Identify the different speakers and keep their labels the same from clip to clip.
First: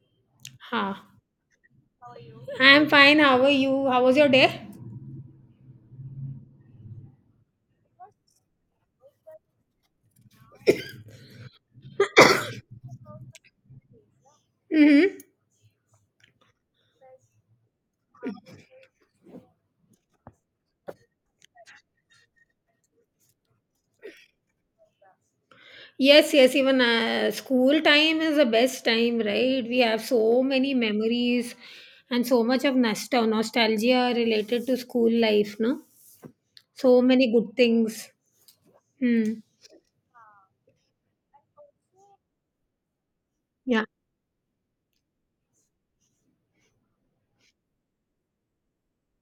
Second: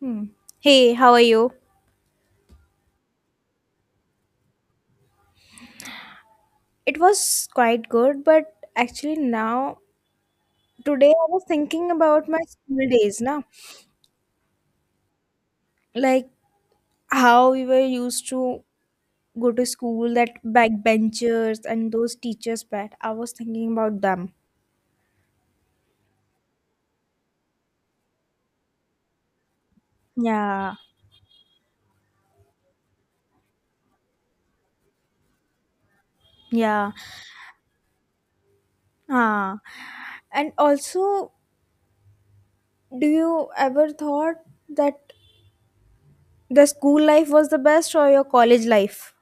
Speaker 1: Hmm. Hey, how
Speaker 2: Ha.
Speaker 1: are you?
Speaker 2: I'm fine. How are you? How was your day?
Speaker 1: It was quite good, but actually now today I was thinking about my school days, na?
Speaker 2: Mm-hmm.
Speaker 1: Like how we were used to go to school, that backbenchers and those teachers pet. I was thinking about them.
Speaker 2: Yes, yes. Even school time is the best time, right? We have so
Speaker 1: Yeah,
Speaker 2: many memories and so much of nostalgia related to school life, no?
Speaker 1: yeah.
Speaker 2: So many good things. Hmm.
Speaker 1: Ah, and also, do you
Speaker 2: Yeah.
Speaker 1: ever thought that the school life was the best or your college life?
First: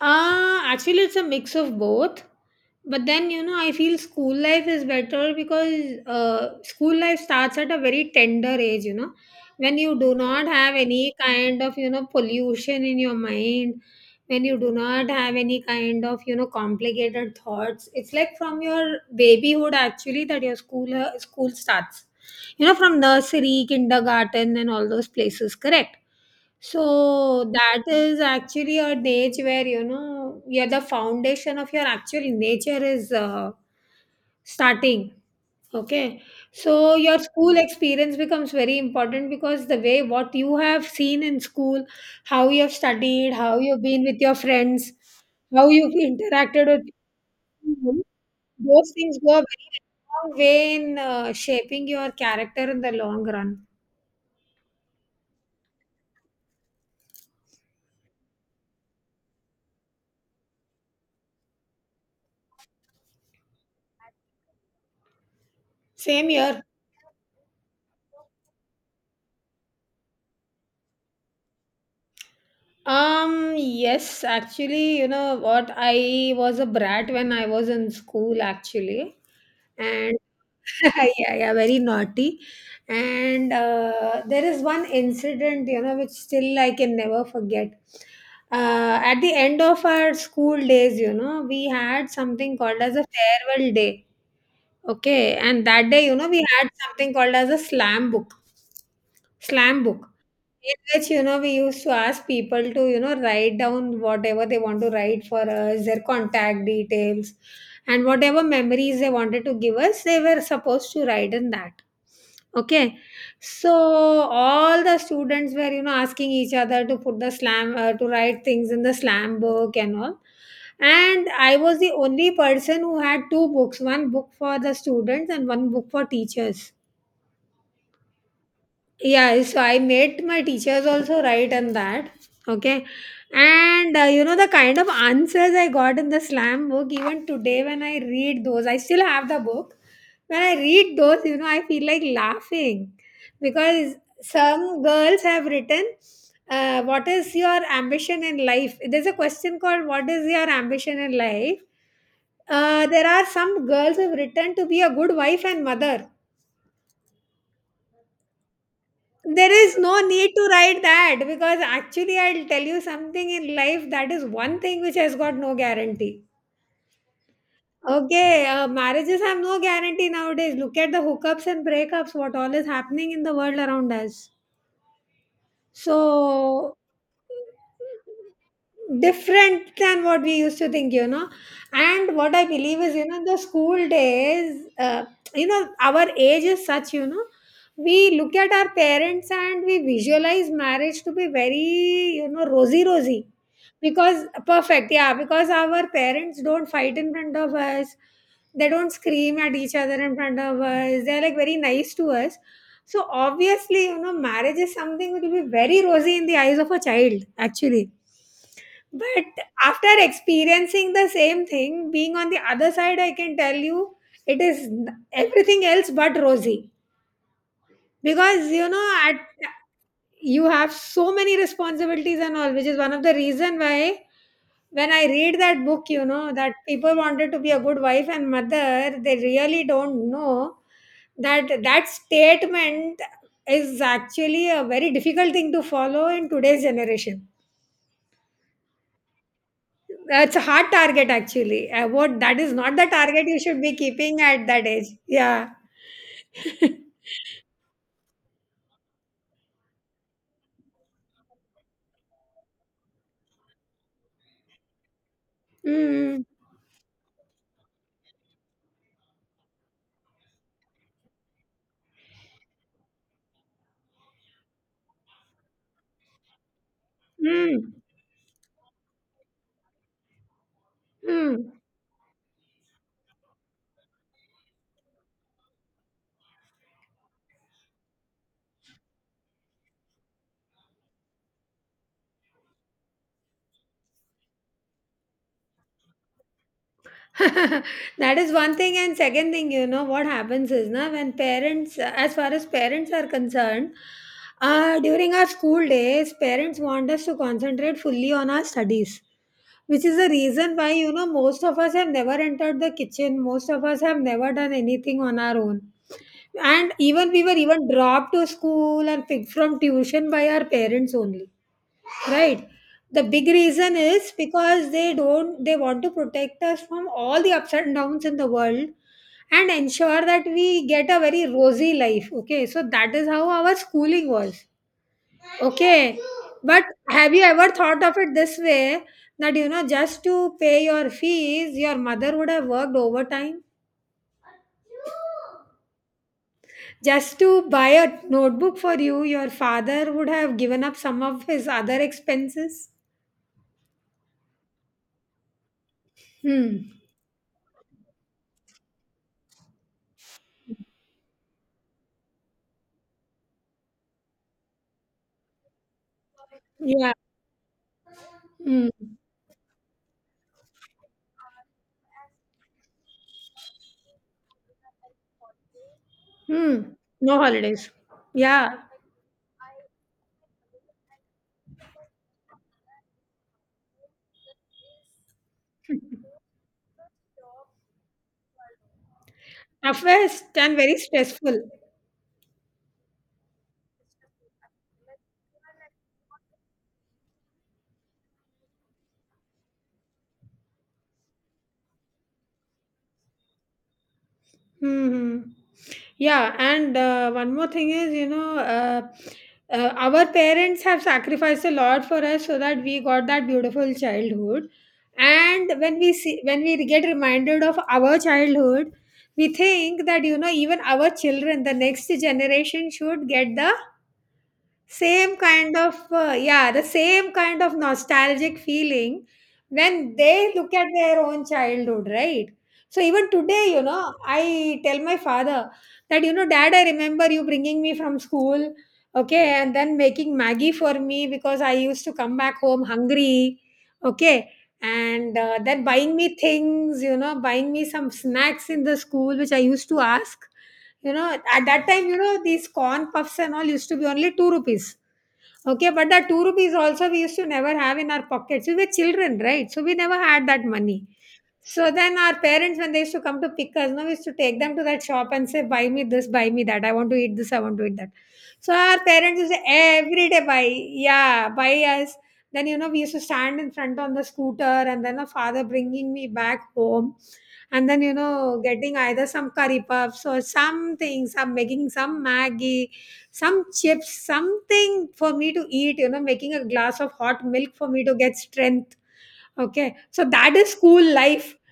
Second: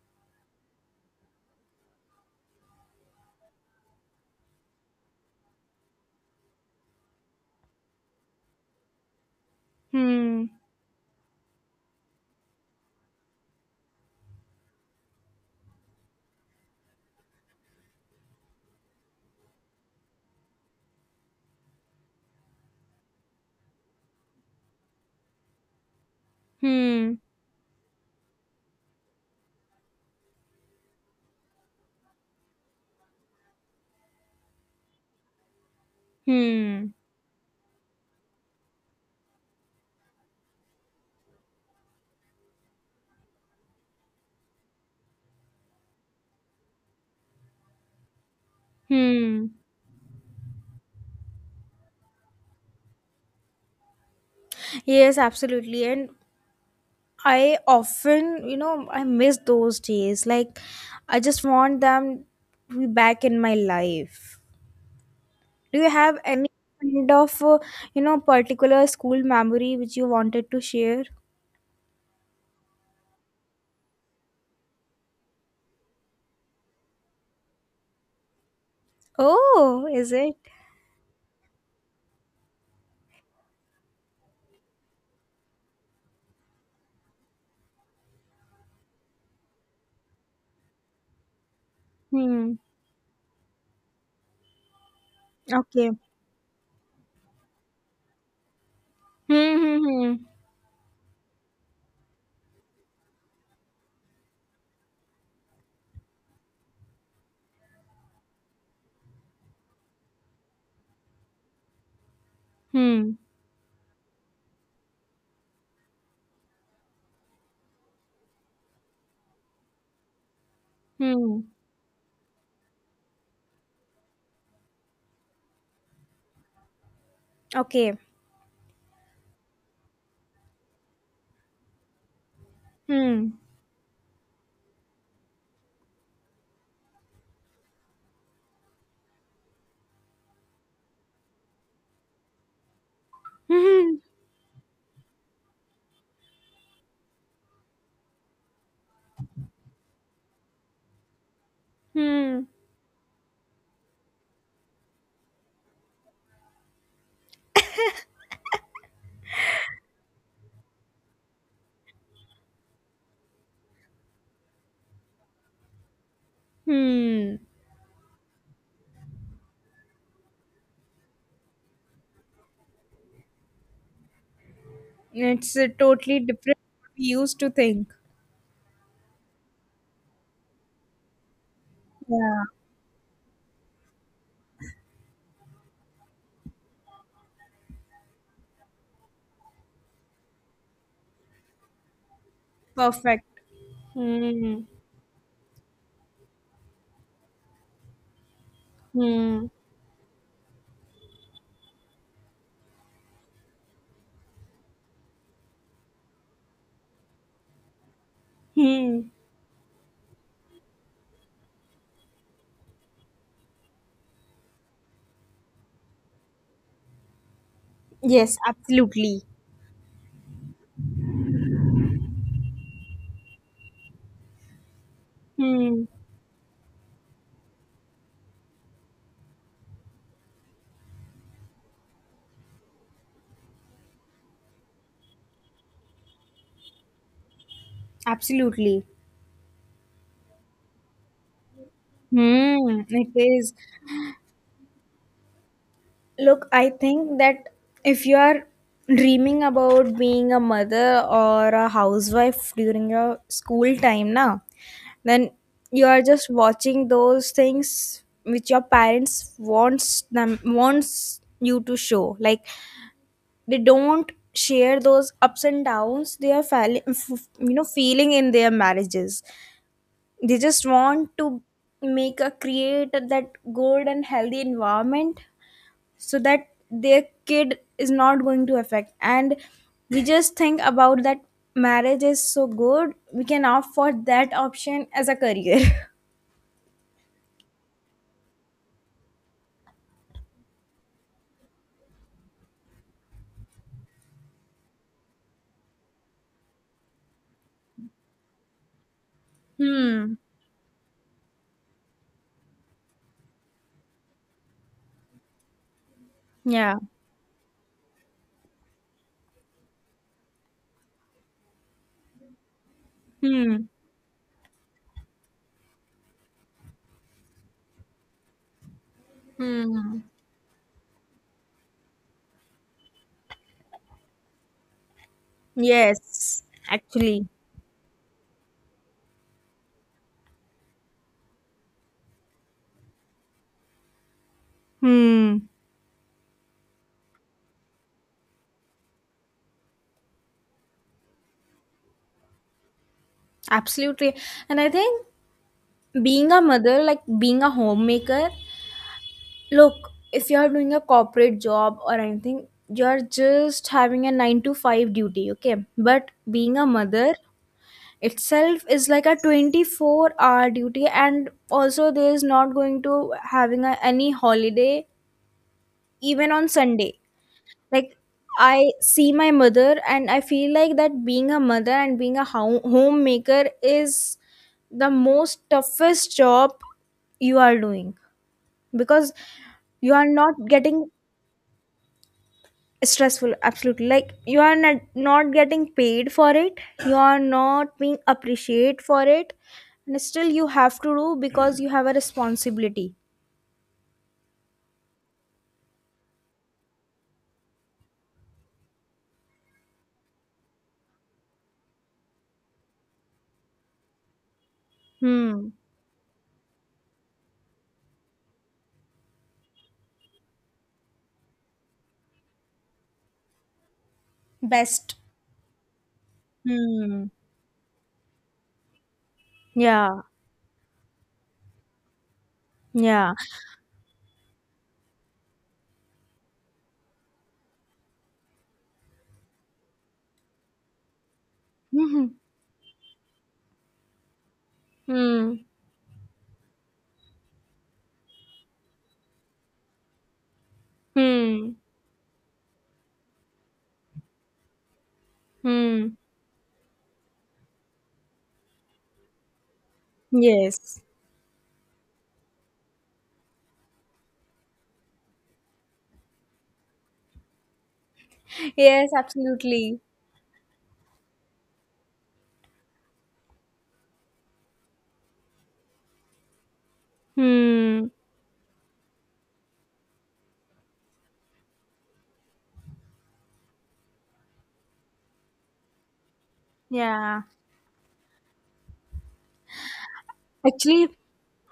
Speaker 2: Actually, it's a mix of both. But then, you know, I feel school life is better because school life starts at a very tender age, you know, when you do
Speaker 1: Hmm.
Speaker 2: not have any kind of, you know, pollution in your mind, when you do not have any kind of, you know, complicated thoughts. It's like from your babyhood, actually, that your school starts, you know, from nursery, kindergarten, and all those places, correct?
Speaker 1: Hmm.
Speaker 2: So that is actually a age where, you know, yeah, the foundation of your actual nature is starting. Okay,
Speaker 1: Hmm.
Speaker 2: so your school experience becomes very important because the way what you have seen in school, how you have studied, how you've been with your friends, how you've interacted with people, those things go a
Speaker 1: Hmm.
Speaker 2: very long way in shaping your character in the long run.
Speaker 1: Yes, absolutely. And I often, I miss those days. Like, I just want them to be back in my life. Do you have
Speaker 2: Same
Speaker 1: any
Speaker 2: here.
Speaker 1: kind of, particular school memory which you wanted to share?
Speaker 2: Yes, actually, you know what? I was a brat when I was in school, actually.
Speaker 1: Oh, is
Speaker 2: And
Speaker 1: it?
Speaker 2: yeah, yeah, very naughty. And there is one incident, you know, which still I can never forget. At the end of our school days, you know, we had
Speaker 1: Hmm.
Speaker 2: something called as a farewell day. Okay. And that
Speaker 1: Okay.
Speaker 2: day, you know, we had something called as a slam book. Slam
Speaker 1: Hmm.
Speaker 2: book.
Speaker 1: Hmm.
Speaker 2: In which, you know, we used to ask people to, you know, write down whatever they want to write for us, their contact details, and whatever memories they wanted to give us, they were supposed to write in that. Okay.
Speaker 1: Hmm.
Speaker 2: So all the students were, you know, asking each other to put to write things in the slam book and all.
Speaker 1: Hmm.
Speaker 2: And
Speaker 1: Hmm.
Speaker 2: I was the only person who had two books, one book for the students and one book for teachers.
Speaker 1: Okay.
Speaker 2: Yeah, so I made my teachers also write on that. Okay.
Speaker 1: Hmm.
Speaker 2: And you know the kind of answers I got in the slam book, even today when I read those, I still have the book, when I read those, you know, I feel like laughing because some girls have written, what is your ambition in life. There's a question called what is your ambition in life.
Speaker 1: Hmm.
Speaker 2: There are some girls who have written, to be a good wife and mother. There is no need to write that because actually, I'll tell you something in life, that is one thing which has got no guarantee.
Speaker 1: Hmm. Hmm.
Speaker 2: Okay, marriages have no guarantee nowadays. Look at the hookups and breakups, what all is happening in the world around us,
Speaker 1: It's totally different
Speaker 2: so
Speaker 1: what we used to think.
Speaker 2: different than what we used to think, you know. And what
Speaker 1: Yeah.
Speaker 2: I believe is, you know, the school days, you know our age is such, you know, we look at our parents and we visualize marriage to be very, you know, rosy
Speaker 1: Perfect.
Speaker 2: rosy because
Speaker 1: Hmm.
Speaker 2: perfect. Yeah, because our parents don't fight in front of us, they don't scream
Speaker 1: Hmm.
Speaker 2: at each other in front of us, they're like very nice to us. So obviously, you know, marriage is something that will be very rosy in the eyes of a child, actually.
Speaker 1: Hmm.
Speaker 2: But after experiencing the same thing, being on the other side, I can tell you it is everything else but rosy.
Speaker 1: Yes,
Speaker 2: Because, you know, at,
Speaker 1: absolutely.
Speaker 2: you have so many responsibilities and all, which is one of the reason why when I read that
Speaker 1: Hmm.
Speaker 2: book, you know, that people wanted to be a good wife and mother, they really don't know that that statement is actually a very difficult thing to follow in today's generation.
Speaker 1: Absolutely.
Speaker 2: That's a hard target actually. What, that is not
Speaker 1: Hmm.
Speaker 2: the
Speaker 1: It
Speaker 2: target you
Speaker 1: is.
Speaker 2: should be keeping at that age, yeah.
Speaker 1: Look, I think that if you are dreaming about being a mother or a housewife during your school time now, then you are
Speaker 2: Mm.
Speaker 1: just watching those things which your parents wants you to show. Like, they don't share those ups and downs they are
Speaker 2: Mm.
Speaker 1: feeling in their marriages, they just want to
Speaker 2: Mm.
Speaker 1: make a create that good and healthy environment so that their kid is not going to affect, and we just think about that marriage is so good we can opt for that option as a career.
Speaker 2: That is one thing, and second thing, you know what happens is, now when parents, as far as parents are concerned, during our school days parents want us to concentrate fully on our studies, which is the reason why, you know, most of us have never entered the kitchen, most of us have never done anything on our own. And
Speaker 1: Yeah.
Speaker 2: even we were even dropped to school and picked from tuition by our parents only. Right. The big
Speaker 1: Hmm.
Speaker 2: reason is because they don't, they want to protect us from all the ups and downs in the world and
Speaker 1: Hmm.
Speaker 2: ensure that we get a very rosy life. Okay. So that is how our schooling was. Okay.
Speaker 1: Yes,
Speaker 2: But have you
Speaker 1: actually.
Speaker 2: ever thought of it this way, that, you know, just to pay your fees your mother would have worked overtime,
Speaker 1: Hmm.
Speaker 2: just to buy a notebook for you your father would have given up some of his other expenses.
Speaker 1: Absolutely. And I think being a mother,
Speaker 2: Hmm.
Speaker 1: like being a homemaker. Look, if you're doing a corporate job or anything, you're just having a 9 to 5 duty, okay? But being a
Speaker 2: Yeah.
Speaker 1: mother itself
Speaker 2: Hmm.
Speaker 1: is like a 24-hour duty and also there's not going to having a, any holiday even on
Speaker 2: Hmm.
Speaker 1: Sunday.
Speaker 2: No holidays.
Speaker 1: Like,
Speaker 2: Yeah.
Speaker 1: I see my mother and I feel like that being a mother and being a homemaker is the most toughest job you are doing because you are
Speaker 2: Toughest
Speaker 1: not
Speaker 2: and very
Speaker 1: getting
Speaker 2: stressful.
Speaker 1: stressful absolutely, like you are not getting paid for it, you are not being appreciated for it, and still you have to do because you have a responsibility.
Speaker 2: Hmm, hmm. Yeah, and one more thing is, you know, our parents have sacrificed a lot for us so that we got that beautiful childhood.
Speaker 1: Hmm.
Speaker 2: And when we see, when we get reminded of our childhood, we think that, you know, even our children, the next generation should get the,
Speaker 1: Best.
Speaker 2: Yeah, the
Speaker 1: Hmm.
Speaker 2: same kind of nostalgic feeling when
Speaker 1: Yeah.
Speaker 2: they look at their own childhood, right? So even
Speaker 1: Yeah.
Speaker 2: today, you know, I tell my father that, you know, dad, I remember you bringing me from school, okay, and then making Maggie for me because I used to
Speaker 1: Hmm.
Speaker 2: come back home hungry, okay, and
Speaker 1: Hmm.
Speaker 2: then buying me things, you know, buying me some snacks in the school, which I used to ask. You know, at
Speaker 1: Hmm.
Speaker 2: that time, you know, these corn puffs and all used to be only 2 rupees. Okay, but
Speaker 1: Hmm.
Speaker 2: that 2 rupees also we used to never have in our pockets. We were children, right? So we never had that
Speaker 1: Yes.
Speaker 2: money. So then our parents, when they used to come to pick us, no, we used to take them to that shop and say, buy me this, buy me that. I want to eat this, I want to eat that. So our
Speaker 1: Yes,
Speaker 2: parents used to
Speaker 1: absolutely.
Speaker 2: every day buy, yeah, buy us. Then, you know, we used to stand in front on the scooter and then a father bringing me back home. And then,
Speaker 1: Hmm.
Speaker 2: you know, getting either some curry puffs or something, some making some Maggie, some chips, something for me to eat, you know, making a glass of
Speaker 1: Yeah,
Speaker 2: hot milk for me to get strength. Okay. So that is school
Speaker 1: actually.
Speaker 2: life.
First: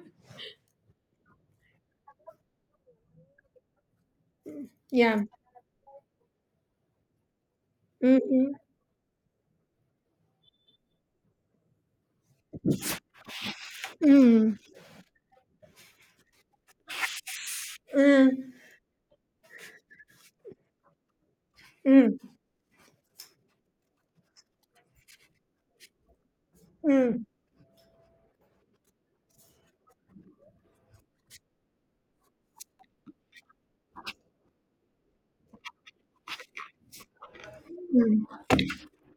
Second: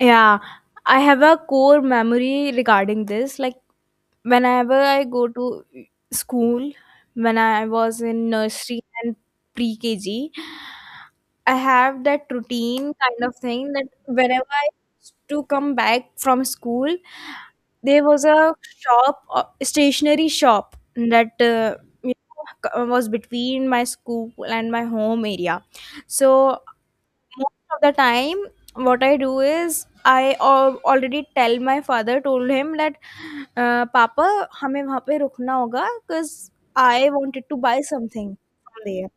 Speaker 1: Yeah, I have a core memory regarding this. Like, whenever I
Speaker 2: Yeah.
Speaker 1: go to school, when I was in
Speaker 2: Mm-mm.
Speaker 1: nursery and pre KG, I have that routine kind of thing that whenever
Speaker 2: Mm.
Speaker 1: I used to come back from school, there was
Speaker 2: Mm. Mm.
Speaker 1: a shop, stationery shop that you
Speaker 2: Mm.
Speaker 1: was between my school and my home area. So
Speaker 2: Mm.
Speaker 1: most of the time what I do is I already tell my father, told him that papa हमें वहाँ पे रुकना होगा because I wanted to buy something from there,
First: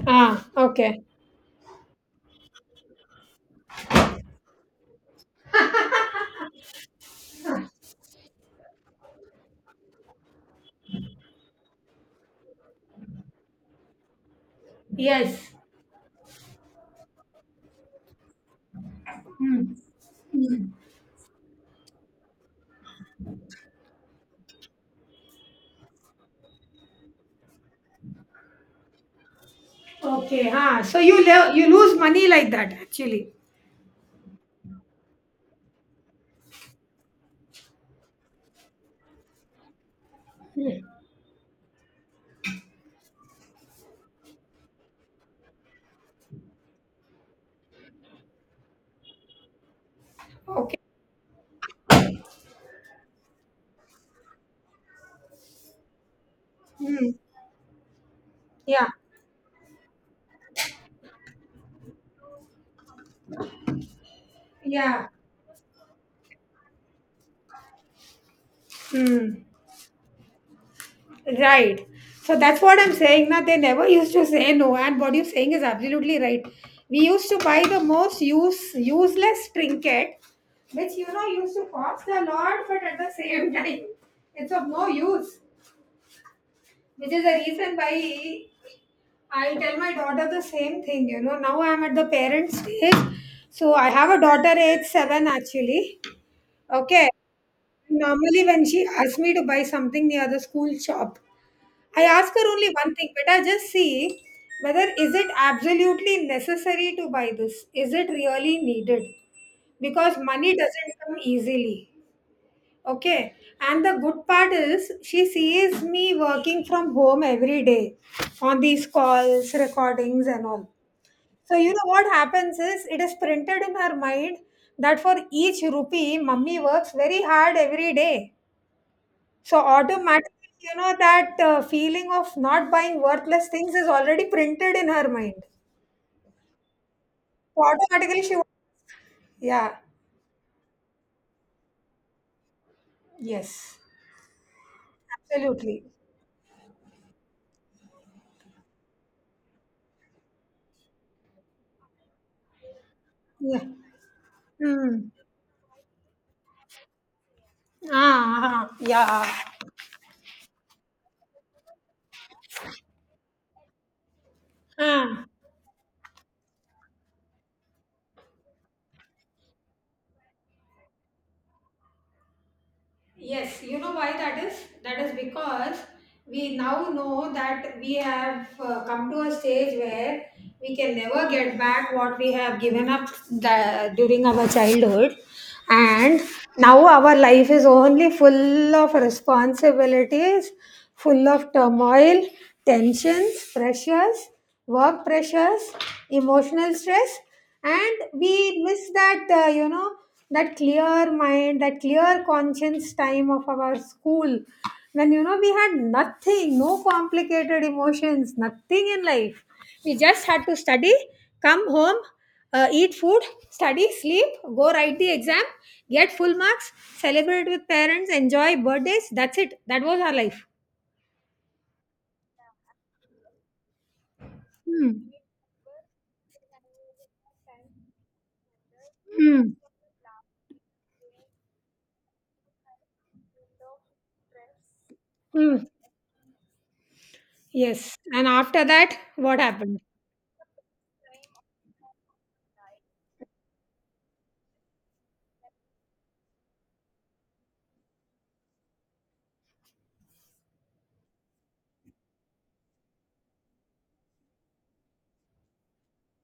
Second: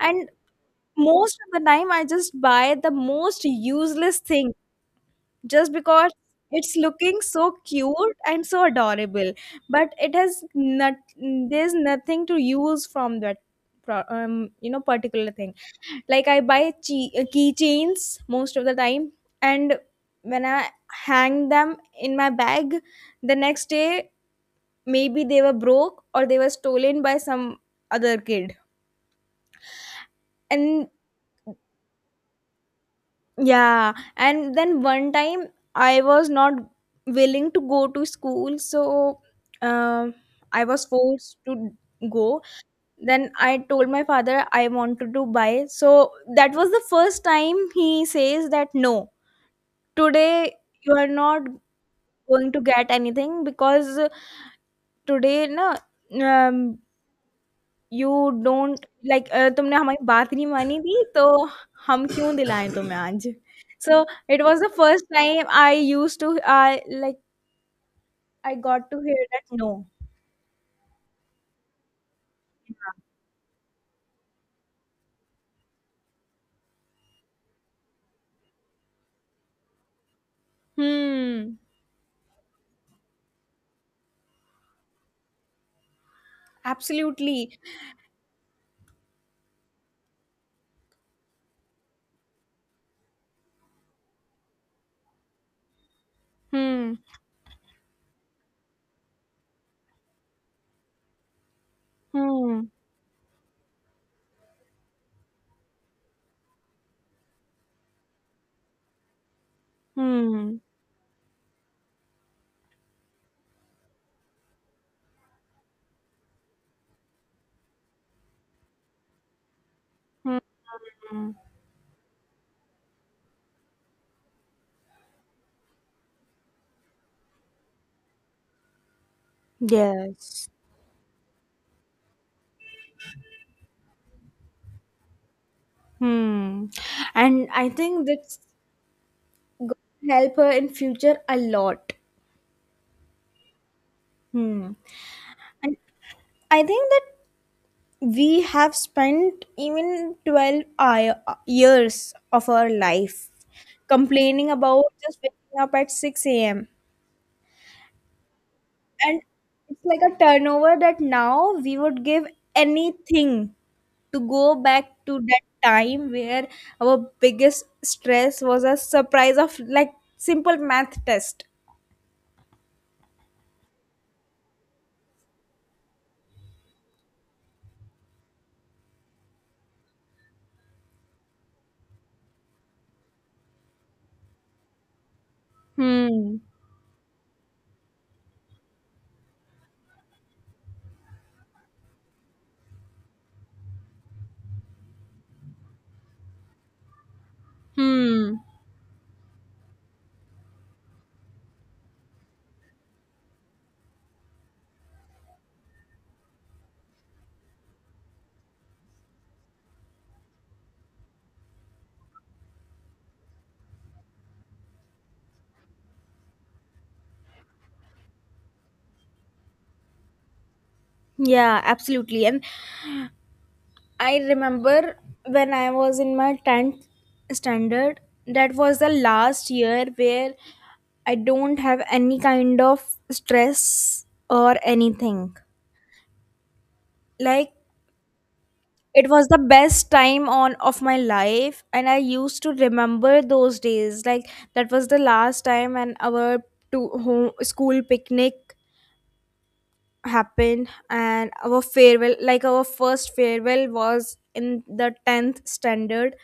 Speaker 1: and
Speaker 2: Ah, okay.
Speaker 1: most of the time I just buy the most useless thing just because it's looking so cute and so adorable, but it has not, there's nothing to use from that pro- um, particular
Speaker 2: Yes.
Speaker 1: thing. Like, I buy keychains most of the time, and when I hang them in my bag the next day maybe they were broke or they were stolen by some other kid.
Speaker 2: Okay. Ah,
Speaker 1: And
Speaker 2: so you you lose money like that actually.
Speaker 1: yeah, and then one time I was not willing to go to school so um I was forced to go. Then I told my father I wanted to buy, so that was the first time he says that no, today
Speaker 2: Okay.
Speaker 1: you are not going to get anything because today ना, um,
Speaker 2: Mm.
Speaker 1: you don't
Speaker 2: Yeah.
Speaker 1: like, तुमने हमारी बात नहीं मानी थी तो हम क्यों दिलाएं तुम्हें आज. So it was the first
Speaker 2: Yeah.
Speaker 1: time I used to, I like I got to hear that
Speaker 2: Mm.
Speaker 1: no.
Speaker 2: Right. So that's what I'm saying. Now they never used to say no, and what you're saying is absolutely right. We used to buy the most useless trinket, which, you know, used
Speaker 1: Hmm.
Speaker 2: to cost a lot, but at the same time, it's of no use. Which is the
Speaker 1: Absolutely.
Speaker 2: reason why I tell my daughter the same thing. You know, now I'm at the parent stage. So I have a daughter age 7 actually.
Speaker 1: Hmm.
Speaker 2: Okay. Normally, when she asks me to buy something near the school shop, I ask her
Speaker 1: Hmm.
Speaker 2: only one thing, but I just see, whether is it absolutely necessary to buy this? Is it really needed? Because money
Speaker 1: Hmm.
Speaker 2: doesn't come easily. Okay. And the good part is she sees me working from home every day on these calls, recordings,
Speaker 1: Hmm.
Speaker 2: and all.
Speaker 1: Hmm.
Speaker 2: So, you know what happens is, it is printed in her mind that for each rupee, mummy works very hard every day. So, automatically,
Speaker 1: Yes.
Speaker 2: you know, that feeling of not buying worthless things is already printed in her mind.
Speaker 1: Hmm. And
Speaker 2: So,
Speaker 1: I think
Speaker 2: automatically, she,
Speaker 1: that's going
Speaker 2: yeah,
Speaker 1: to help her in future a lot.
Speaker 2: yes,
Speaker 1: Hmm. And
Speaker 2: absolutely.
Speaker 1: I think that we have spent even 12 I years of our life
Speaker 2: Yeah.
Speaker 1: complaining about
Speaker 2: Hmm.
Speaker 1: just waking up at 6 a.m.
Speaker 2: Ah, ah,
Speaker 1: And
Speaker 2: yeah.
Speaker 1: it's like a turnover that now we would give anything to go back to
Speaker 2: Ah.
Speaker 1: that time where our biggest stress was a surprise of like simple math test.
Speaker 2: Yes, you know why that is? That is because we now know that we have come to a stage where we can never get back what we have given up during our childhood. And
Speaker 1: Hmm.
Speaker 2: now our life is only full of responsibilities, full of turmoil, tensions, pressures, work pressures, emotional stress, and
Speaker 1: Hmm.
Speaker 2: we miss that you know, that clear mind, that clear conscience time of our school, when, you know, we had nothing, no complicated emotions, nothing in life. We just had to study, come home, eat food, study, sleep, go write the exam, get full marks, celebrate with parents, enjoy birthdays. That's it, that was our life.
Speaker 1: Yeah, absolutely. And I remember
Speaker 2: Hmm.
Speaker 1: when I was in my 10th standard, that was the
Speaker 2: Hmm.
Speaker 1: last year where I don't have any kind of stress or anything.
Speaker 2: Mm.
Speaker 1: Like,
Speaker 2: Yes, and after that,
Speaker 1: it was the
Speaker 2: what happened?
Speaker 1: best time on of my life and I used to remember those days. Like, that was the last time and our to home school picnic happened and our farewell, like our first farewell was in the 10th standard,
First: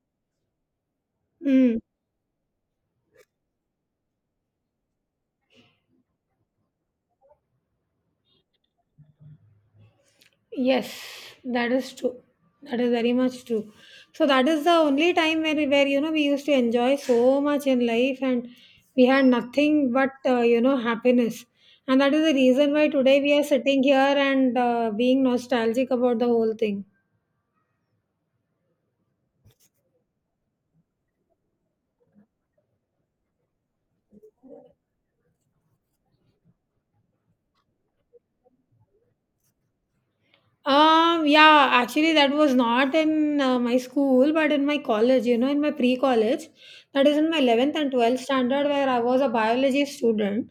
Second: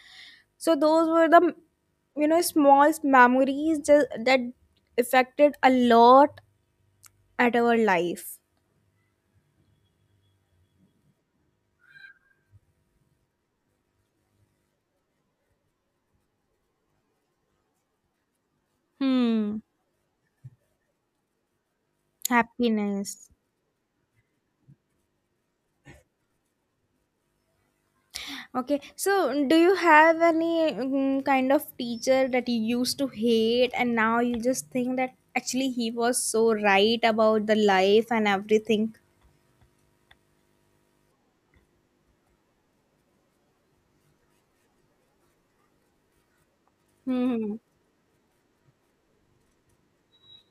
Speaker 1: so those were the
Speaker 2: Hmm.
Speaker 1: you know small memories just, that affected a lot at our life.
Speaker 2: Yes, that is true. That is very much true. So that is the only time where where, you know, we used to enjoy so much in life, and we had
Speaker 1: Hmm.
Speaker 2: nothing but you know, happiness. And that is the reason why
Speaker 1: Happiness.
Speaker 2: today we are sitting here and being nostalgic about the whole thing.
Speaker 1: Okay, so do you have any kind of teacher that you used to hate and now you just think that actually he was so right about the life and everything?
Speaker 2: Yeah, actually, that was not in my school, but in my college, you know, in my pre college, that is in my
Speaker 1: Hmm.
Speaker 2: 11th and 12th standard, where I was a biology student.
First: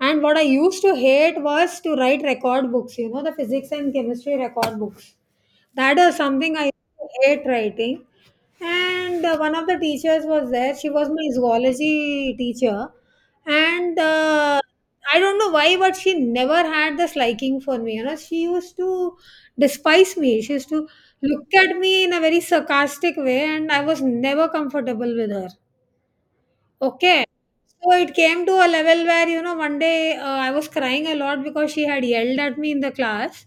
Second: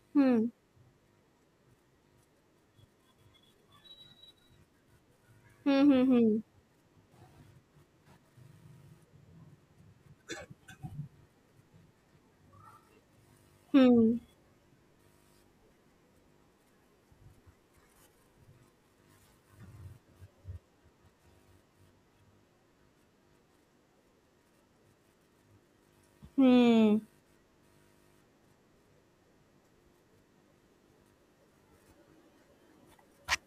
Speaker 2: And what I
Speaker 1: Hmm.
Speaker 2: used to hate was to write record books, you know, the physics and chemistry record books.
Speaker 1: Hmm.
Speaker 2: That
Speaker 1: Hmm.
Speaker 2: is
Speaker 1: Hmm.
Speaker 2: something I used to hate writing. And one of the teachers was there, she was my zoology teacher. And
Speaker 1: Hmm.
Speaker 2: I don't know why, but she never had this liking for me. You know, she used to despise me. She used to look at me in a very sarcastic way, and I was never comfortable with her.
Speaker 1: Hmm.
Speaker 2: Okay. So it came to a level where, you know, one day I was crying a lot because she had yelled at me in the class.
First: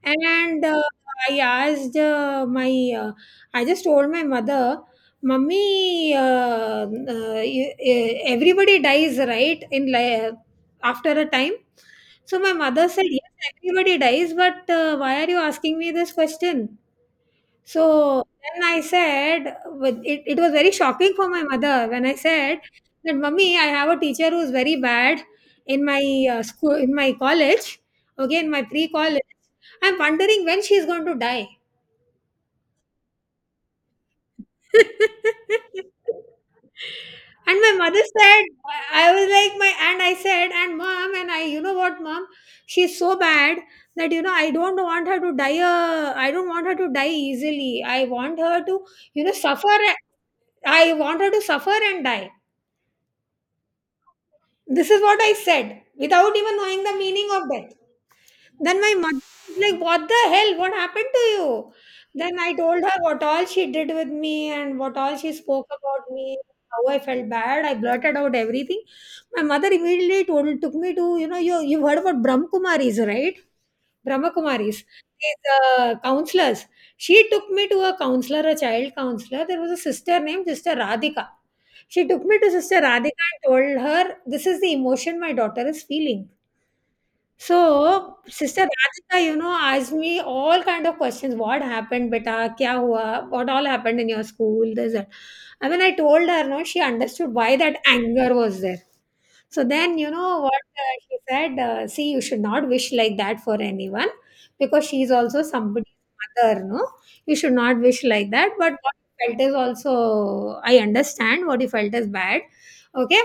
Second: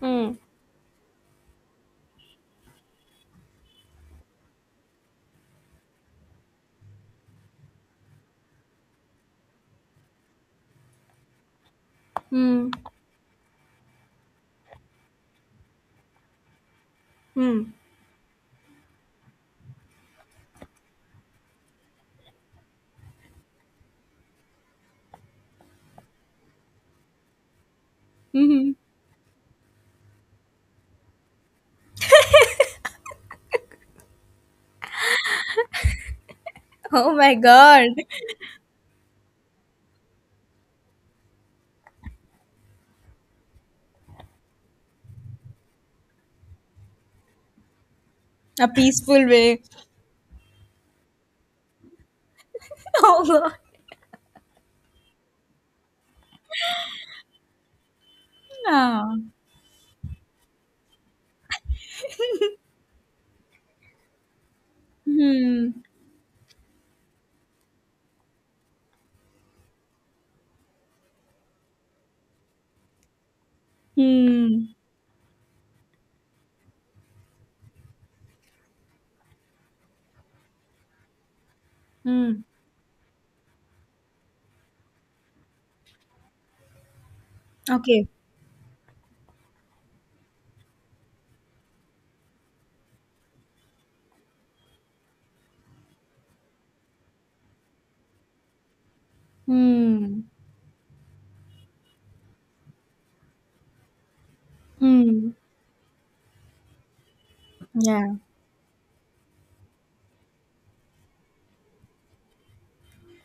Speaker 1: Hmm.
Speaker 2: And I asked uh, my, uh, I just told my mother, Mummy, everybody dies, right? After a time. So my
Speaker 1: Hmm.
Speaker 2: mother said, Yes, everybody dies, but why are you asking me this question?
Speaker 1: Hmm.
Speaker 2: So then I said, with it was very shocking for my mother when I said that, Mummy, I have a teacher who's very bad in my school, in my college, okay, in my
Speaker 1: Mhm.
Speaker 2: pre college. I'm wondering when she's going to die. And
Speaker 1: Oh my
Speaker 2: my
Speaker 1: God.
Speaker 2: mother said, I was like my and I said and mom and I you know what, mom, she's so bad that, you know, I don't want her to die. I don't want her to die easily. I want her
Speaker 1: A
Speaker 2: to, you
Speaker 1: peaceful
Speaker 2: know,
Speaker 1: way.
Speaker 2: suffer. I want her to suffer and die.
Speaker 1: Oh God.
Speaker 2: This is what I said without even knowing the meaning of death. Then my
Speaker 1: Yeah.
Speaker 2: mother was like, What the hell? What happened to you? Then I told her what all she did with me and what all she spoke
Speaker 1: Hmm.
Speaker 2: about me, how I felt bad. I blurted out everything. My mother immediately told took me to, you know, you, you've heard about Brahmakumaris, right?
Speaker 1: Hmm.
Speaker 2: Brahmakumaris, these counselors. She took me to a counselor, a child counselor. There was a sister named Sister Radhika. She took me
Speaker 1: Hmm.
Speaker 2: to Sister Radhika and told her, This is the emotion my daughter is feeling.
Speaker 1: Okay.
Speaker 2: So, Sister Radhika, you know, asked me all kind of questions. What happened, beta? Kya hua? What all happened in your school? This, that. And when I told her, no, she understood why that anger was there. So then, you
Speaker 1: Hmm.
Speaker 2: know what she said? See, you should not wish like that for anyone because she is
Speaker 1: Hmm.
Speaker 2: also somebody's mother, no? You should not wish
Speaker 1: Yeah.
Speaker 2: like that. But what you felt is also, I understand what you felt is bad. Okay.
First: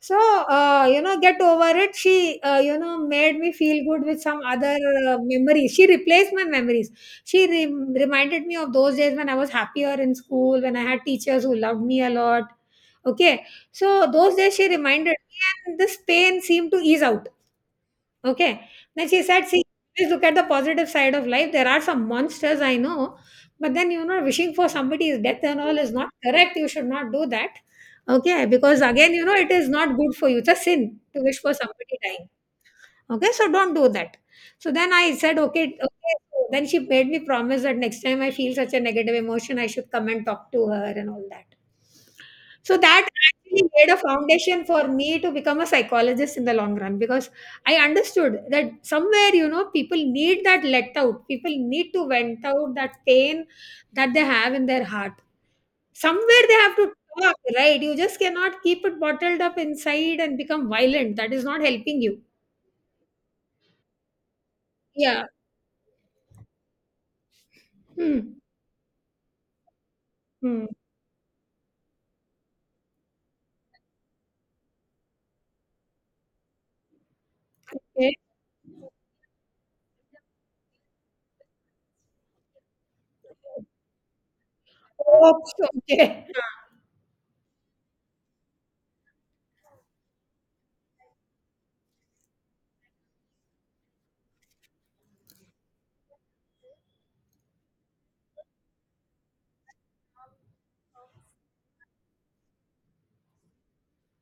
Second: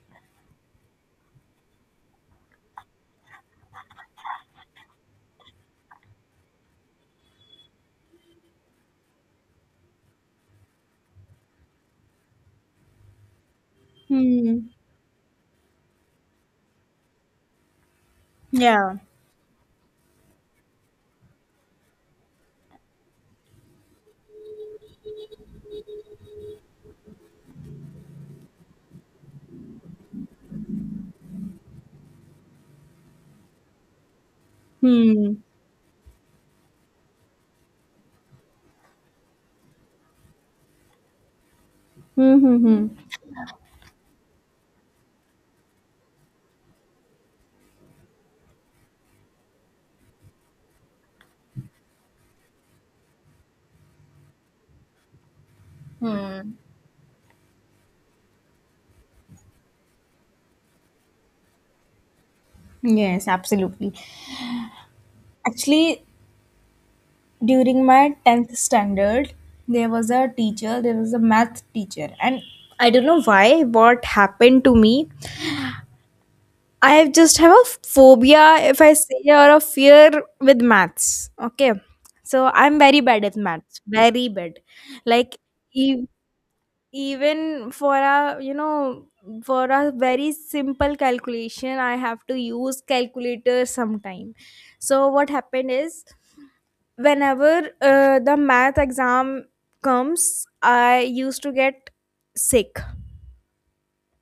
Speaker 2: So, you know, get over it. You know, made me feel good with some other memories. She replaced my memories. She re- Reminded me of those days when I was happier in school, when I had teachers who loved me a lot. Okay. So, those days
Speaker 1: Hmm.
Speaker 2: she reminded me, and this pain seemed to ease out. Okay.
Speaker 1: Yeah.
Speaker 2: Then she said, see, please look at the positive side of life. There are some monsters, I know, but then, you know, wishing for somebody's death and all is not correct. You should not do that. Okay. Because again, you know, it is not good for you. It's a sin to wish for somebody dying. Okay, so don't do that. So then I
Speaker 1: Hmm.
Speaker 2: said, okay, okay. So then she made me promise that next time I feel such a negative emotion, I should come and talk to her and all that.
Speaker 1: Hmm. Hmm.
Speaker 2: So
Speaker 1: Hmm.
Speaker 2: that actually made a foundation for me to become a psychologist in the long run because I understood that somewhere, you know, people need that let out. People need to vent out that pain that they have in their heart. Somewhere they have to talk, right? You just cannot keep it bottled up inside and become violent. That is not helping you.
Speaker 1: Yes, absolutely.
Speaker 2: Yeah.
Speaker 1: Actually, during my
Speaker 2: Hmm.
Speaker 1: 10th standard, there was a
Speaker 2: Hmm.
Speaker 1: teacher, there was a math teacher, and I don't know why what happened to me. I just have a
Speaker 2: Okay.
Speaker 1: phobia, if I say, or a fear with maths. Okay. So I'm very bad at maths. Very bad. Like,
Speaker 2: Oops,
Speaker 1: e-
Speaker 2: okay.
Speaker 1: even for a, you know, for a very simple calculation, I have to use calculator sometime. So what happened is, whenever the math exam comes, I used to get sick,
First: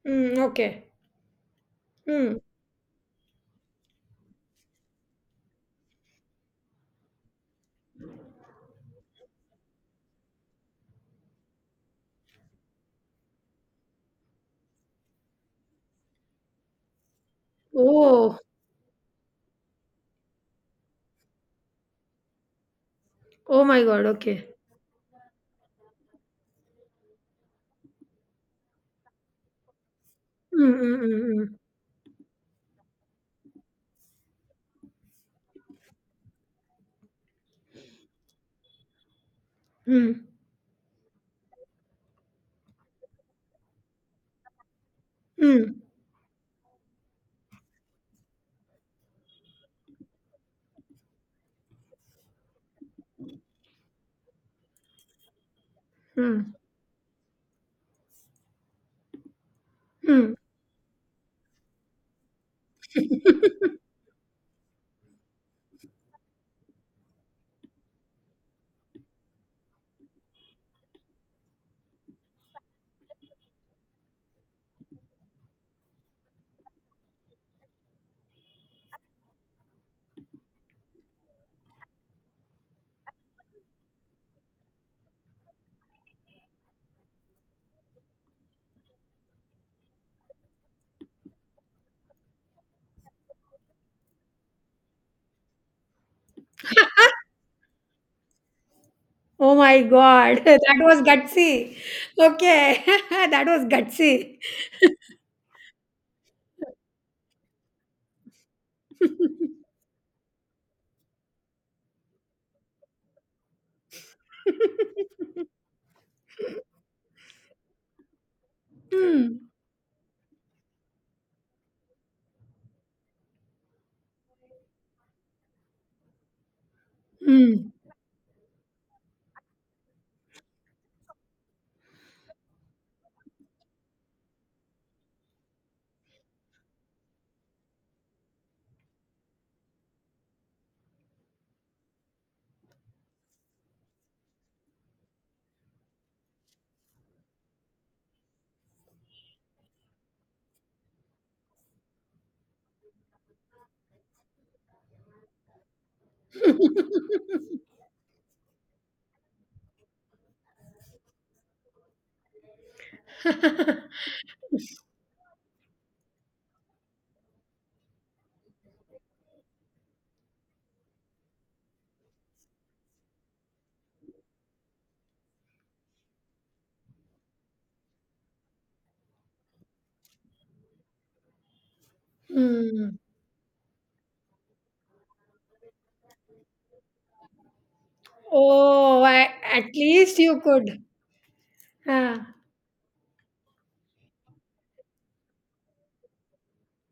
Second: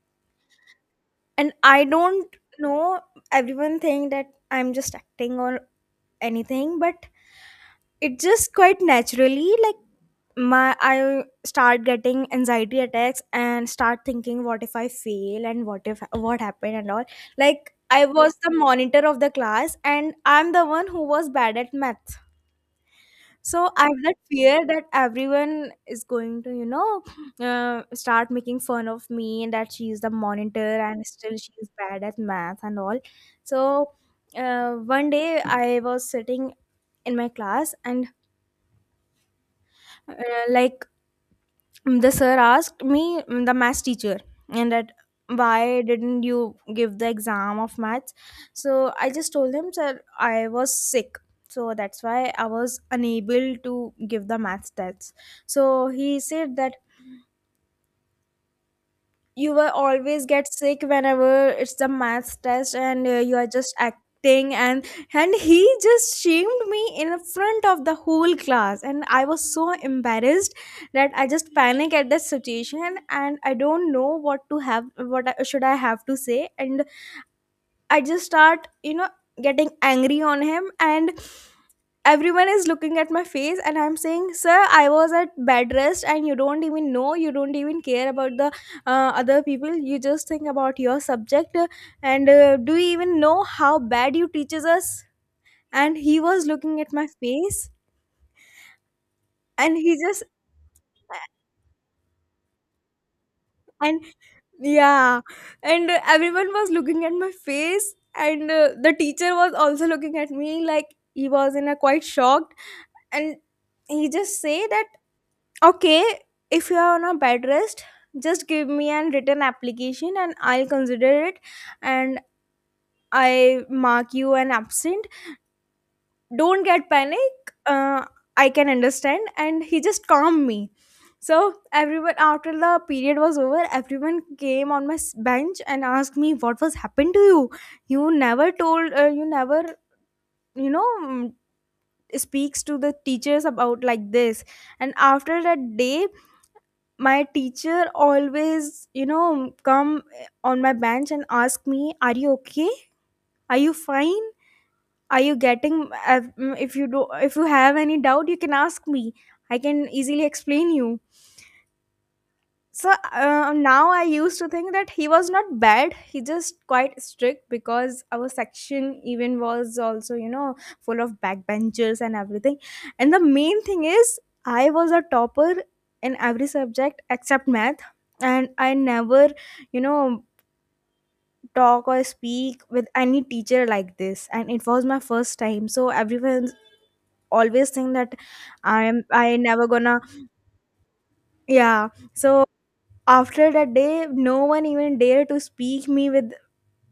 Speaker 2: Mm, okay.
Speaker 1: and I don't
Speaker 2: Mm.
Speaker 1: know, everyone think that I'm just acting or anything, but it just quite naturally like my I start getting anxiety attacks and start thinking what if I fail and what if what happened and all. Like, I was
Speaker 2: Oh.
Speaker 1: the monitor of the class and I'm the one who was bad at math,
Speaker 2: Oh
Speaker 1: so
Speaker 2: my
Speaker 1: I have
Speaker 2: God.
Speaker 1: that
Speaker 2: Okay.
Speaker 1: fear that everyone is going to, you know, start making fun of me and that she's the
Speaker 2: Mm,
Speaker 1: monitor and still
Speaker 2: mm,
Speaker 1: she's bad at math and all. So one day I was sitting in my class and
Speaker 2: mm, mm.
Speaker 1: uh,
Speaker 2: Mm,
Speaker 1: like the sir asked me, the maths teacher, and that
Speaker 2: mm,
Speaker 1: why didn't you give the exam of maths? So I just told him, sir, I was sick, so that's why I was unable to give the maths test. So he
Speaker 2: mm, mm.
Speaker 1: said that you will always
Speaker 2: Mm.
Speaker 1: get sick whenever it's the math test, and you are just acting. And he just shamed me in front of the whole class and I was so embarrassed that I just panic at the situation, and I don't know what to have should I have to say, and I just start getting angry on him, and everyone is looking at my face and I'm saying sir I was at bed rest and you don't even know, you don't even care about the other people, you just think about your subject, and do you even know how bad you teaches us? And he was looking at my face
Speaker 2: Oh
Speaker 1: and
Speaker 2: my
Speaker 1: he just
Speaker 2: God. That was gutsy. Okay. That was
Speaker 1: and
Speaker 2: gutsy.
Speaker 1: yeah, and everyone was looking at my face, and the teacher was also looking at me like he was in a quite shocked, and he just say that, okay, if you are on a bed rest, just give me an written
Speaker 2: Mm,
Speaker 1: application and I'll consider it, and I mark you an absent. Don't get panic.
Speaker 2: mm.
Speaker 1: I can understand. And he just calmed me. So everyone after the period was over, everyone came on my bench and asked me what was happened to you. You never told. You never you know mm, speaks to the teachers about like this. And after that day, my teacher always come on my bench and ask me are you okay, are you fine, are you getting if you do, if you have any doubt you can ask me, I can easily explain you. So now I used to think that he was not bad, he just quite strict because our section even was also full of backbenchers and everything. And the main thing is I was a topper in every subject except math, and I never you know talk or speak with
Speaker 2: Mm.
Speaker 1: any teacher like this and it was my first time, so everyone always think that
Speaker 2: Oh, I,
Speaker 1: I
Speaker 2: at
Speaker 1: never gonna,
Speaker 2: least you could.
Speaker 1: yeah.
Speaker 2: Huh.
Speaker 1: So after that day no one even dared to speak me with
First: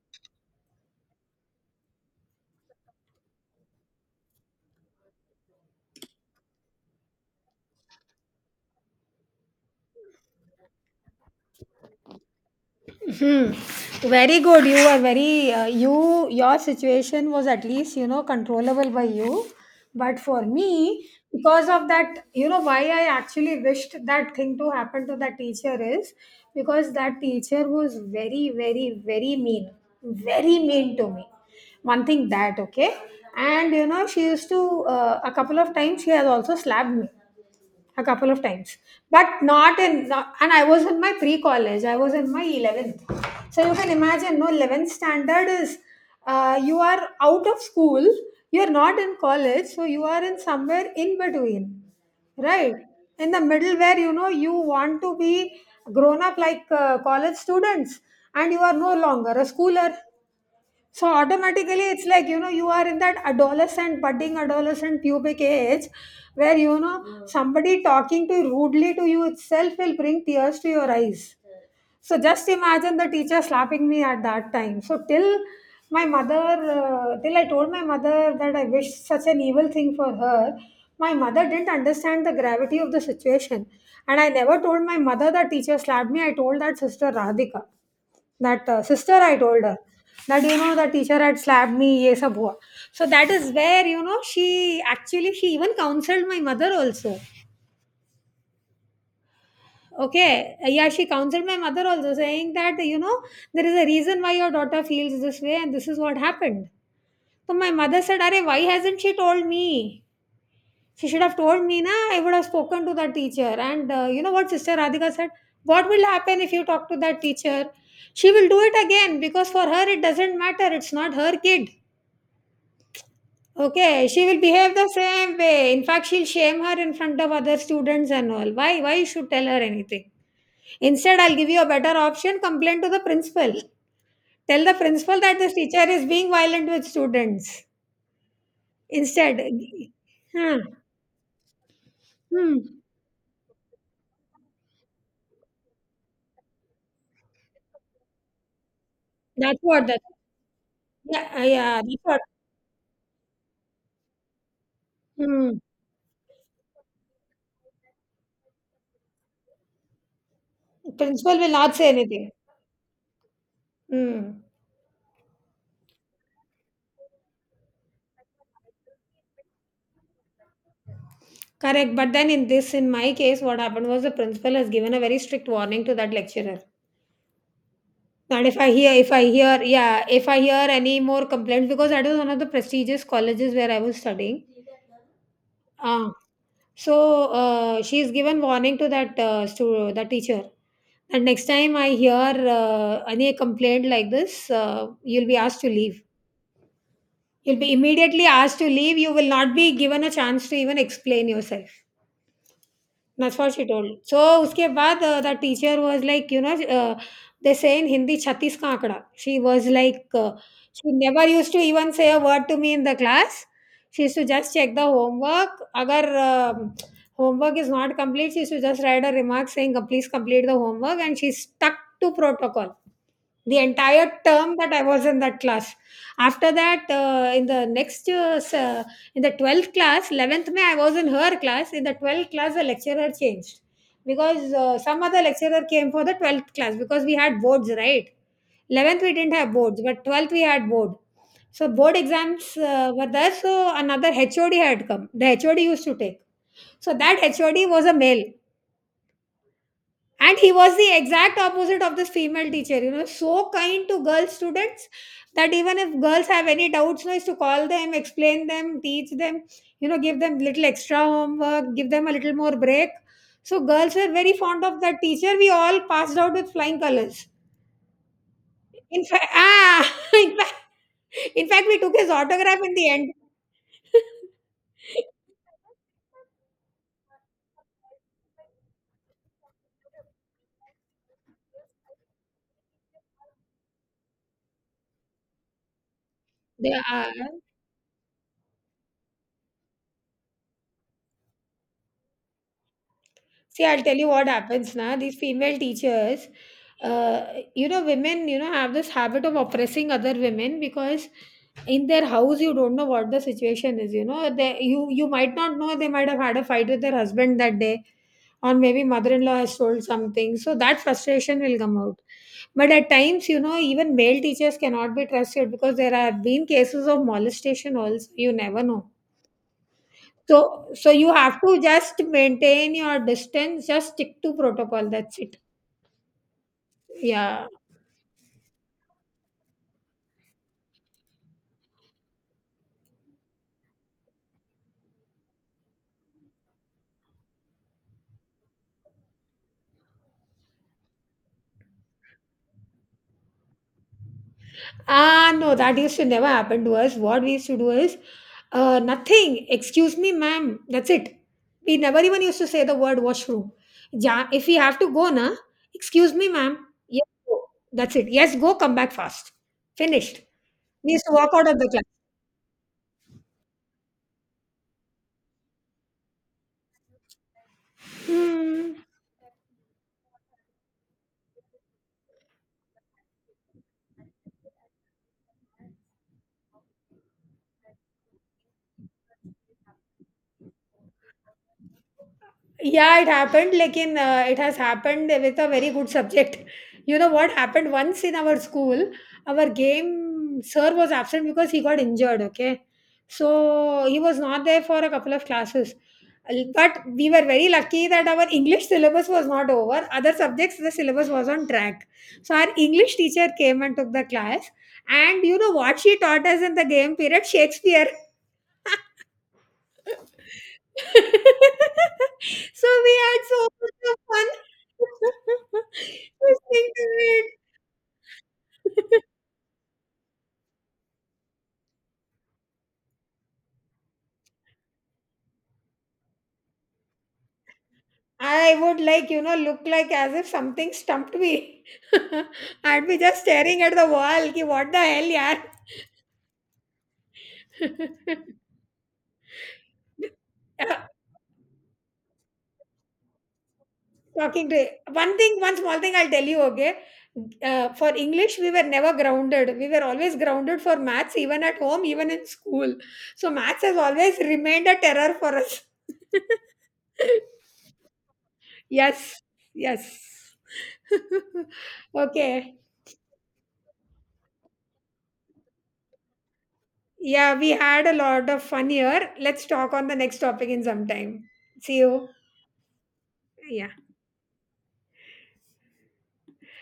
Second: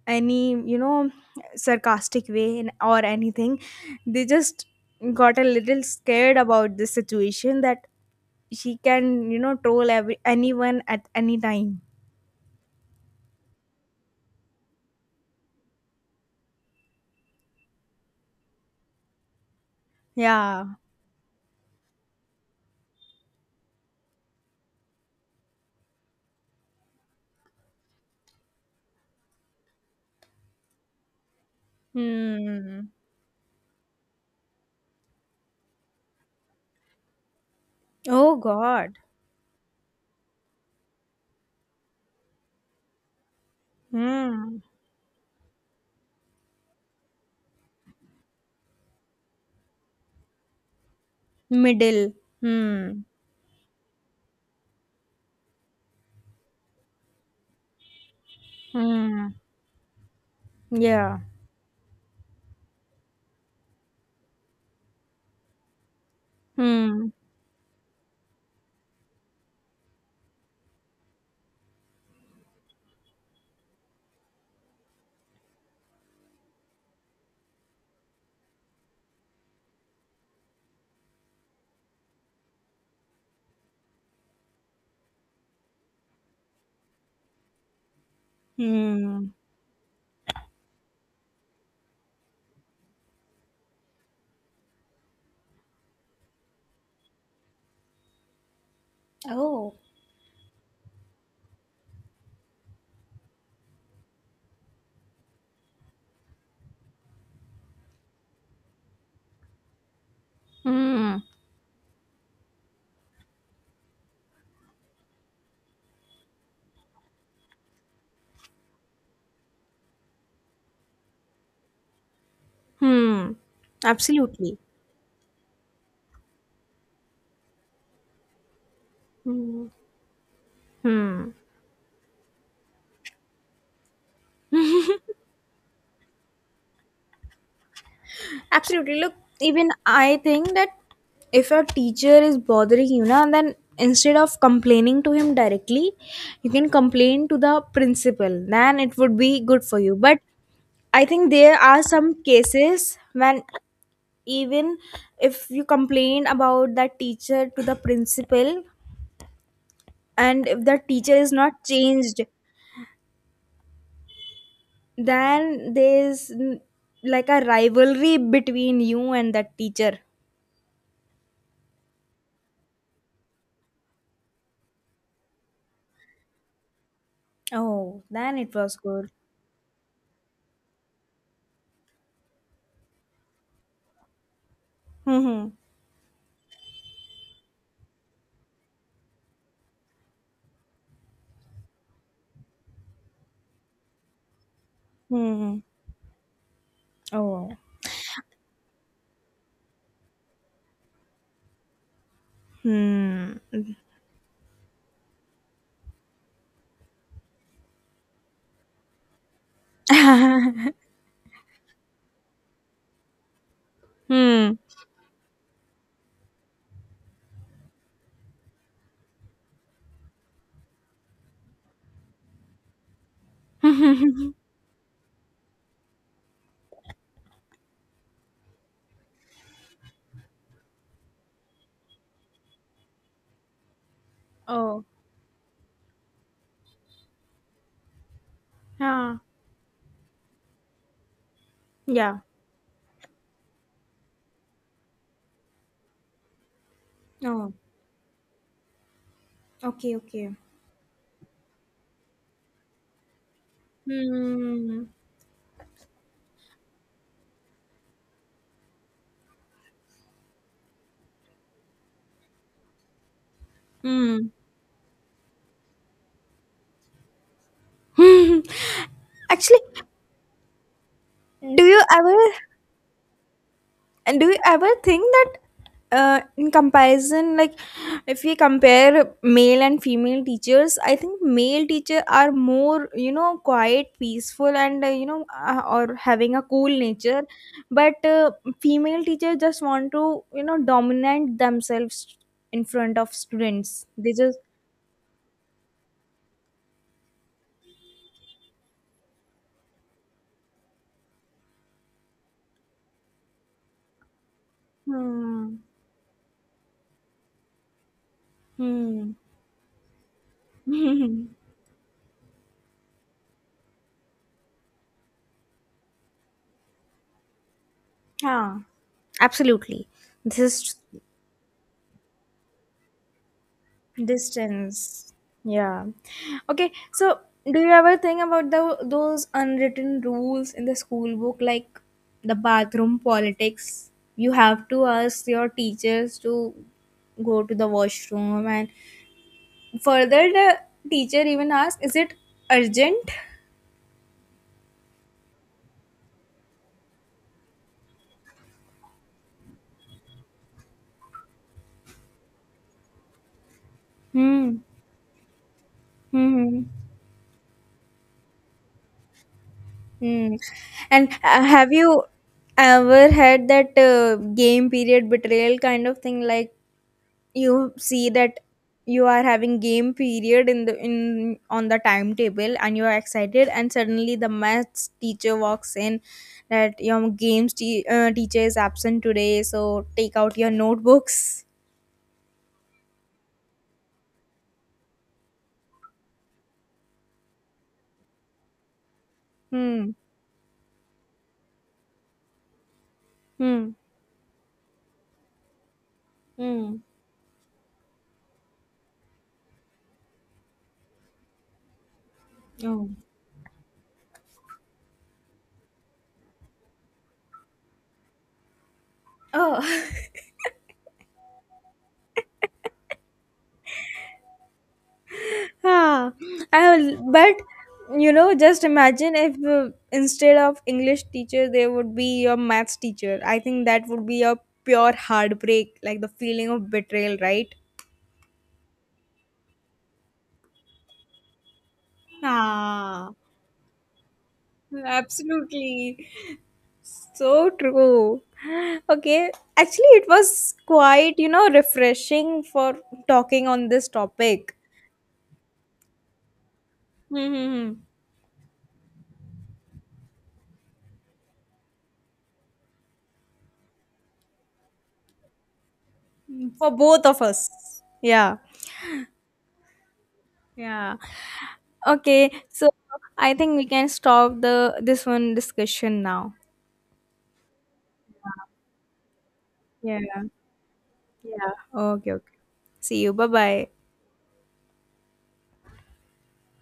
Speaker 1: any sarcastic way and or anything, they just got a little scared about this situation that she can you know troll every anyone at any time.
Speaker 2: Hmm. Very good. You are very you. Your situation was at least, you know, controllable by you, but for
Speaker 1: Yeah.
Speaker 2: me, because of that, you know why I actually wished that thing to happen to that teacher is because that teacher was very, very, very mean to me. One thing that
Speaker 1: Hmm.
Speaker 2: okay, and you know she used to, a couple of times she has also slapped me a couple
Speaker 1: Oh
Speaker 2: of times,
Speaker 1: God.
Speaker 2: but not in. Not, and I was in my pre-college. I was in my 11th. So you can imagine, no,
Speaker 1: Hmm.
Speaker 2: 11th standard is, you are out of school. You are not in college, so you are in somewhere in between,
Speaker 1: Middle.
Speaker 2: right?
Speaker 1: Hmm.
Speaker 2: In the middle, where you know you want to be grown up like college students, and you are no
Speaker 1: Hmm.
Speaker 2: longer a schooler, so
Speaker 1: Yeah.
Speaker 2: automatically, it's like you know you are in that adolescent, budding adolescent pubic age, where you
Speaker 1: Hmm.
Speaker 2: know somebody talking to rudely to you itself will bring tears to your eyes. So just imagine the teacher slapping me at that time. So till till I told my mother that I wish such an evil thing for her, my mother didn't understand the gravity of the situation. And I never told my mother that teacher slapped me. I told that Sister Radhika, that sister,
Speaker 1: Hmm.
Speaker 2: I told her that, you know, the teacher had slapped me. Ye sab hua. So that is where you know she even counseled my mother also.
Speaker 1: Oh.
Speaker 2: Okay. Yeah, she counseled my mother also, saying that, you know, there is a reason why your daughter feels this way, and this is what happened. So my mother said, Are, why hasn't she told me? She
Speaker 1: Hmm.
Speaker 2: should have told me, na, I would have spoken to that teacher. And you know what Sister Radhika said? What will happen if you talk to that teacher? She will do it again because for her it doesn't matter. It's not her kid.
Speaker 1: Hmm.
Speaker 2: Okay, she will
Speaker 1: Absolutely.
Speaker 2: behave the same way. In fact, she'll shame her in front of other students and all. Why? Why you should tell her
Speaker 1: Hmm.
Speaker 2: anything? Instead,
Speaker 1: Hmm.
Speaker 2: I'll give you a better option: complain to the principal. Tell the principal that this teacher is being violent with students.
Speaker 1: Absolutely. Look,
Speaker 2: Instead,
Speaker 1: even I think
Speaker 2: huh?
Speaker 1: that if your teacher is
Speaker 2: Hmm.
Speaker 1: bothering you, na, then instead of complaining to him directly, you can complain to the principal. Then it would be
Speaker 2: That's
Speaker 1: good for
Speaker 2: what
Speaker 1: you.
Speaker 2: that.
Speaker 1: But I think
Speaker 2: Yeah,
Speaker 1: there
Speaker 2: yeah,
Speaker 1: are
Speaker 2: that's what.
Speaker 1: some cases when even if
Speaker 2: Hmm.
Speaker 1: you complain about that teacher to the principal, and if the teacher is
Speaker 2: Principal will
Speaker 1: not
Speaker 2: not say
Speaker 1: changed,
Speaker 2: anything. Hmm.
Speaker 1: then there's like a rivalry between you and that teacher.
Speaker 2: Correct. But then, in this, in my case, what happened was the principal has given a very strict warning to that lecturer.
Speaker 1: Oh, then
Speaker 2: And
Speaker 1: it was good.
Speaker 2: if I hear, yeah, if I hear any more complaints, because that was one of the prestigious colleges where I was studying,
Speaker 1: Mhm.
Speaker 2: ah, so she is given warning to that the teacher. And next time I hear any complaint like this, you'll be asked
Speaker 1: Mhm.
Speaker 2: to leave.
Speaker 1: Oh.
Speaker 2: You'll be immediately asked to leave. You will not be given a chance to even explain yourself.
Speaker 1: Hmm.
Speaker 2: That's what she told. So उसके बाद the teacher was like, you know, they say in Hindi, Chhattis ka ankada. She was like, she never used to even say a word to me in the class. She used to just
Speaker 1: Hmm.
Speaker 2: check the homework. Agar homework is not complete, she used to just write a remark saying, please complete the homework." And she stuck to protocol. The entire term that I was in that class. After that, in the 12th class, 11th May, I was in her class. In the 12th class, the lecturer changed because
Speaker 1: Oh.
Speaker 2: some other lecturer came for the 12th class because we had boards, right? 11th, we
Speaker 1: Yeah.
Speaker 2: didn't have boards, but 12th, we had board. So, board
Speaker 1: Yeah.
Speaker 2: exams were there. So, another HOD had come. The HOD used to take. So, that
Speaker 1: Oh.
Speaker 2: HOD was a male,
Speaker 1: Okay. Okay.
Speaker 2: and he was the exact opposite of this female teacher, you know, so kind to girl
Speaker 1: Hmm.
Speaker 2: students that even if girls have any doubts, you know, is to call them, explain them, teach them, you know, give them little extra homework, give them a little more break. So girls were
Speaker 1: Hmm.
Speaker 2: very fond of that teacher. We all passed out with flying colors. in fact,
Speaker 1: Actually,
Speaker 2: ah, in fact, in
Speaker 1: do
Speaker 2: fact, we
Speaker 1: you
Speaker 2: took his
Speaker 1: ever?
Speaker 2: autograph in the end.
Speaker 1: And do you ever think that in comparison, like if we compare male and female teachers, I think male teacher are more, you know, quiet, peaceful, and you know, or having a cool
Speaker 2: They are.
Speaker 1: nature. But female teacher just want to, you know, dominate themselves in front of
Speaker 2: See, I'll
Speaker 1: students.
Speaker 2: tell you
Speaker 1: They
Speaker 2: what
Speaker 1: just,
Speaker 2: happens now. These female teachers, uh, you know, women, you know, have this habit of oppressing other women because in their house you don't know what the situation is. You know, they you you might not
Speaker 1: hmm,
Speaker 2: know, they might have had a fight with their husband that day, or maybe
Speaker 1: hmm.
Speaker 2: mother-in-law has told something, so that frustration will come out. But at times, you know, even male teachers cannot be trusted because there have been cases of molestation also. You
Speaker 1: Yeah,
Speaker 2: never know.
Speaker 1: absolutely. This
Speaker 2: so
Speaker 1: is
Speaker 2: so you have to just maintain your distance, just stick to protocol,
Speaker 1: distance.
Speaker 2: that's it.
Speaker 1: Yeah. Okay, so
Speaker 2: Yeah.
Speaker 1: do you ever think about the, those unwritten rules in the school book, like the bathroom politics? You have to ask your teachers to go to the washroom, and further, the teacher even asks, is it urgent?
Speaker 2: Ah, no, that used to never happen to us. What we used to do is, nothing. Excuse me, ma'am. That's it. We never even used to say the word washroom. Ja, if we
Speaker 1: Hmm.
Speaker 2: have to go, na, excuse me, ma'am.
Speaker 1: Hmm.
Speaker 2: Yes, go. That's it. Yes, go. Come back fast. Finished.
Speaker 1: Hmm.
Speaker 2: We used
Speaker 1: And
Speaker 2: to walk out of the
Speaker 1: have
Speaker 2: class.
Speaker 1: you ever had that game period betrayal kind of thing? Like, you see that
Speaker 2: Hmm.
Speaker 1: you are having game period in the in on the timetable, and you are excited, and suddenly the maths teacher walks in that your teacher is absent today, so take out your notebooks.
Speaker 2: Yeah, it happened. It has happened with a very good subject. You know what happened once in our school? Our
Speaker 1: Hmm.
Speaker 2: game sir was absent because he got injured. Okay,
Speaker 1: Hmm.
Speaker 2: so he was not there for a couple of classes.
Speaker 1: Hmm.
Speaker 2: But we were very lucky that our English syllabus was not over. Other subjects, the syllabus was on track. So our
Speaker 1: Oh.
Speaker 2: English teacher came and took the class. And you know what she taught us in the game period? Shakespeare.
Speaker 1: Oh.
Speaker 2: So we had so much of fun
Speaker 1: Ah. I
Speaker 2: listening to
Speaker 1: will, but you know just
Speaker 2: it.
Speaker 1: imagine if instead of English teacher there would be your maths teacher, I think that would be a pure heartbreak, like the feeling of betrayal, right?
Speaker 2: I would, like, you know, look like as if something stumped me. I'd be
Speaker 1: Ah,
Speaker 2: just staring at the wall, ki what the hell,
Speaker 1: absolutely. So
Speaker 2: yaar?
Speaker 1: true. Okay, actually, it was quite, you know, refreshing for talking on this
Speaker 2: Talking
Speaker 1: topic.
Speaker 2: to, one thing, one small thing, I'll tell you, okay.
Speaker 1: Hmm.
Speaker 2: For English we were never grounded. We were always grounded for maths, even at home, even in school. So maths has always remained a terror for us.
Speaker 1: For both of us. Yeah.
Speaker 2: Yes. Yes.
Speaker 1: Yeah. Okay,
Speaker 2: Okay.
Speaker 1: so I think we can stop the this one discussion now.
Speaker 2: Yeah, we had a lot of fun here. Let's talk on the next
Speaker 1: Yeah.
Speaker 2: topic in some time.
Speaker 1: Yeah.
Speaker 2: See you.
Speaker 1: Okay, okay. See you. Bye-bye.
Speaker 2: Yeah.